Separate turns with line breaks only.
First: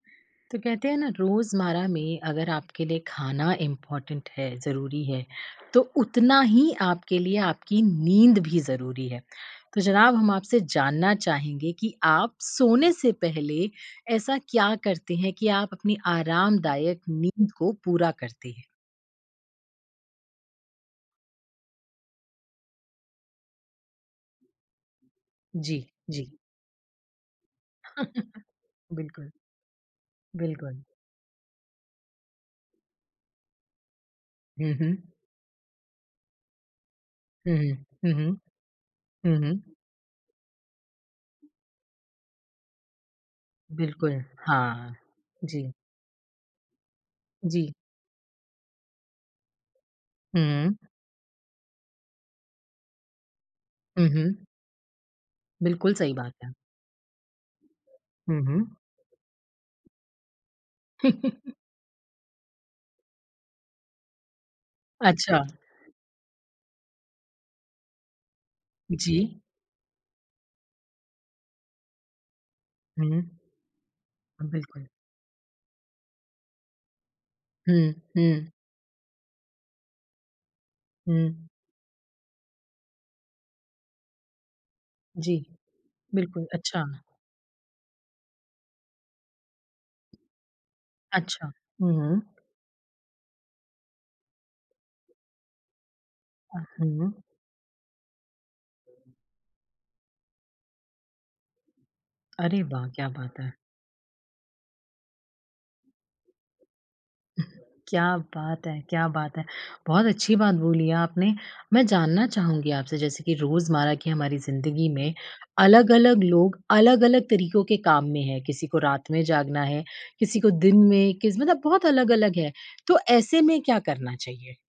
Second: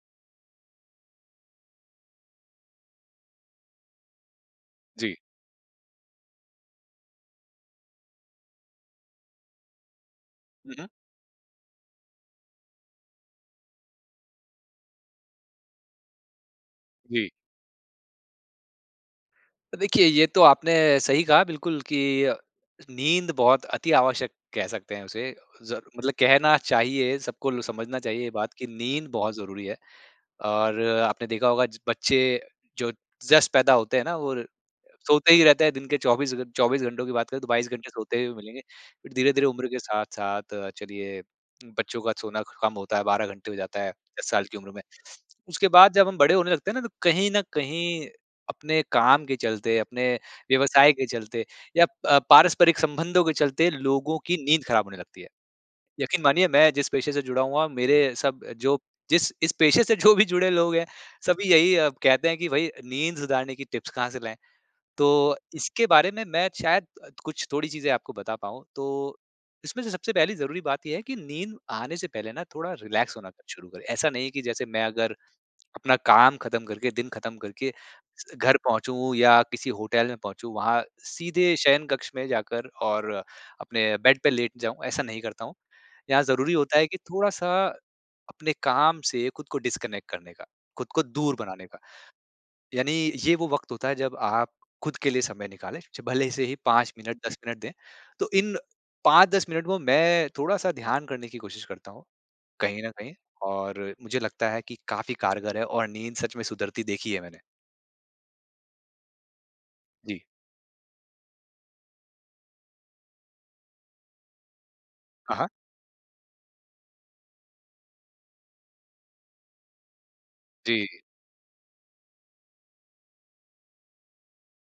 तो कहते हैं ना रोज़मर्रा में अगर आपके लिए खाना इम्पोर्टेंट है, ज़रूरी
जी।
है, तो उतना ही आपके लिए आपकी नींद भी ज़रूरी है, तो ज़नाब हम आपसे
हुँ, हुँ।
जानना चाहेंगे कि आप सोने से पहले, ऐसा क्या करते हैं कि आप अपनी आरामदायक
जी।
नींद को पूरा करते हैं?
देखिए ये तो आपने सही कहा बिल्कुल की अ, नींद बहुत अति-आवश्यक कह सकते हैं उसे अ, ज़र
जी,
मतलब
जी।
कहना चाहिए सबको ल समझना चाहिए ये बात की नींद
बिल्कुल।
बहुत ज़रूरी है। और
बिल्कुल।
आपने देखा होगा बच्चे जो जस्ट पैदा होते हैं ना वो
हुँ, हुँ।
सोते ही रहते हैं दिन के 24 घ 24 घंटों की बात करें तो
हुँ,
22 घंटे
हुँ, हुँ,
सोते
हुँ,
हुए मिलेंगे, फिर
हुँ,
धीरे-धीरे
हुँ।
उम्र के साथ-साथ चलिए, बच्चों का सोना कम होता है, 12 घंटे हो जाता है
बिल्कुल,
10 साल की उम्र में,
हाँ,
उसके
जी।
बाद जब हम बड़े होने लगते हैं ना तो कहीं न
जी।
कहीं अपने काम के चलते अपने
हुँ।
व्यवसाय के चलते या अ, पारस्परिक संबंधों के चलते,
हुँ,
लोगों की
हुँ।
नींद ख़राब होने लगती है,
बिल्कुल, सही
यकीन
बात
मानिए
है।
मैं जिस पेशे से जुड़ा हुआ मेरे सब
हुँ, हुँ।
जो जिस इस पेशे से जो भी जुड़े लोग हैं सभी यही कहते हैं कि भाई, नींद सुधारने की टिप्स कहाँ से लाएँ? तो
अच्छा।
इसके बारे में मैं शायद अ, कुछ थोड़ी चीज़ें आपको बता पाऊँ। तो
जी।
इसमें से सबसे पहली ज़रूरी बात ये है कि नींद आने से पहले ना थोड़ा
हुँ,
रिलैक्स होना
हुँ।
शुरू करें, ऐसा नहीं है कि जैसे मैं
बिल्कुल।
अगर अपना काम खत्म करके दिन खत्म करके,
हुँ, हुँ।
घर पहुँचूँ या किसी होटल में पहुँचूँ वहाँ
हुँ।
सीधे शयन कक्ष में जाकर और अपने बेड पे लेट जाऊँ ऐसा नहीं
जी,
करता हूँ। यहाँ
बिल्कुल,
ज़रूरी होता
अच्छा।
है कि थोड़ा-सा अपने काम से खुद को डिस्कनेक्ट करने का, खुद को दूर
अच्छा,
बनाने का।
हुँ, हुँ।
यानी ये वो वक़्त होता है जब आप खुद के लिए समय निकालें। च भले से ही
अ,
5 मिनट
हुँ।
10 मिनट दें। तो इन 5-10 मिनट वो मैं थोड़ा-सा ध्यान करने की कोशिश करता हूँ,
अरे
कहीं
वाह,
न
क्या
कहीं
बात है।
और मुझे लगता है कि काफ़ी कारगर है और नींद सच में सुधरती देखी है मैंने।
क्या बात है! क्या बात है! बहुत
जी।
अच्छी बात बोली आपने। मैं जानना चाहूँगी आपसे जैसे कि रोज़मर्रा की हमारी ज़िन्दगी में,
हाँ, हाँ।
अलग-अलग लोग अलग-अलग तरीकों के काम में हैं, किसी को रात में जागना है, किसी को दिन
जी।
में किस मतलब बहुत अलग-अलग है तो ऐसे में क्या करना चाहिए?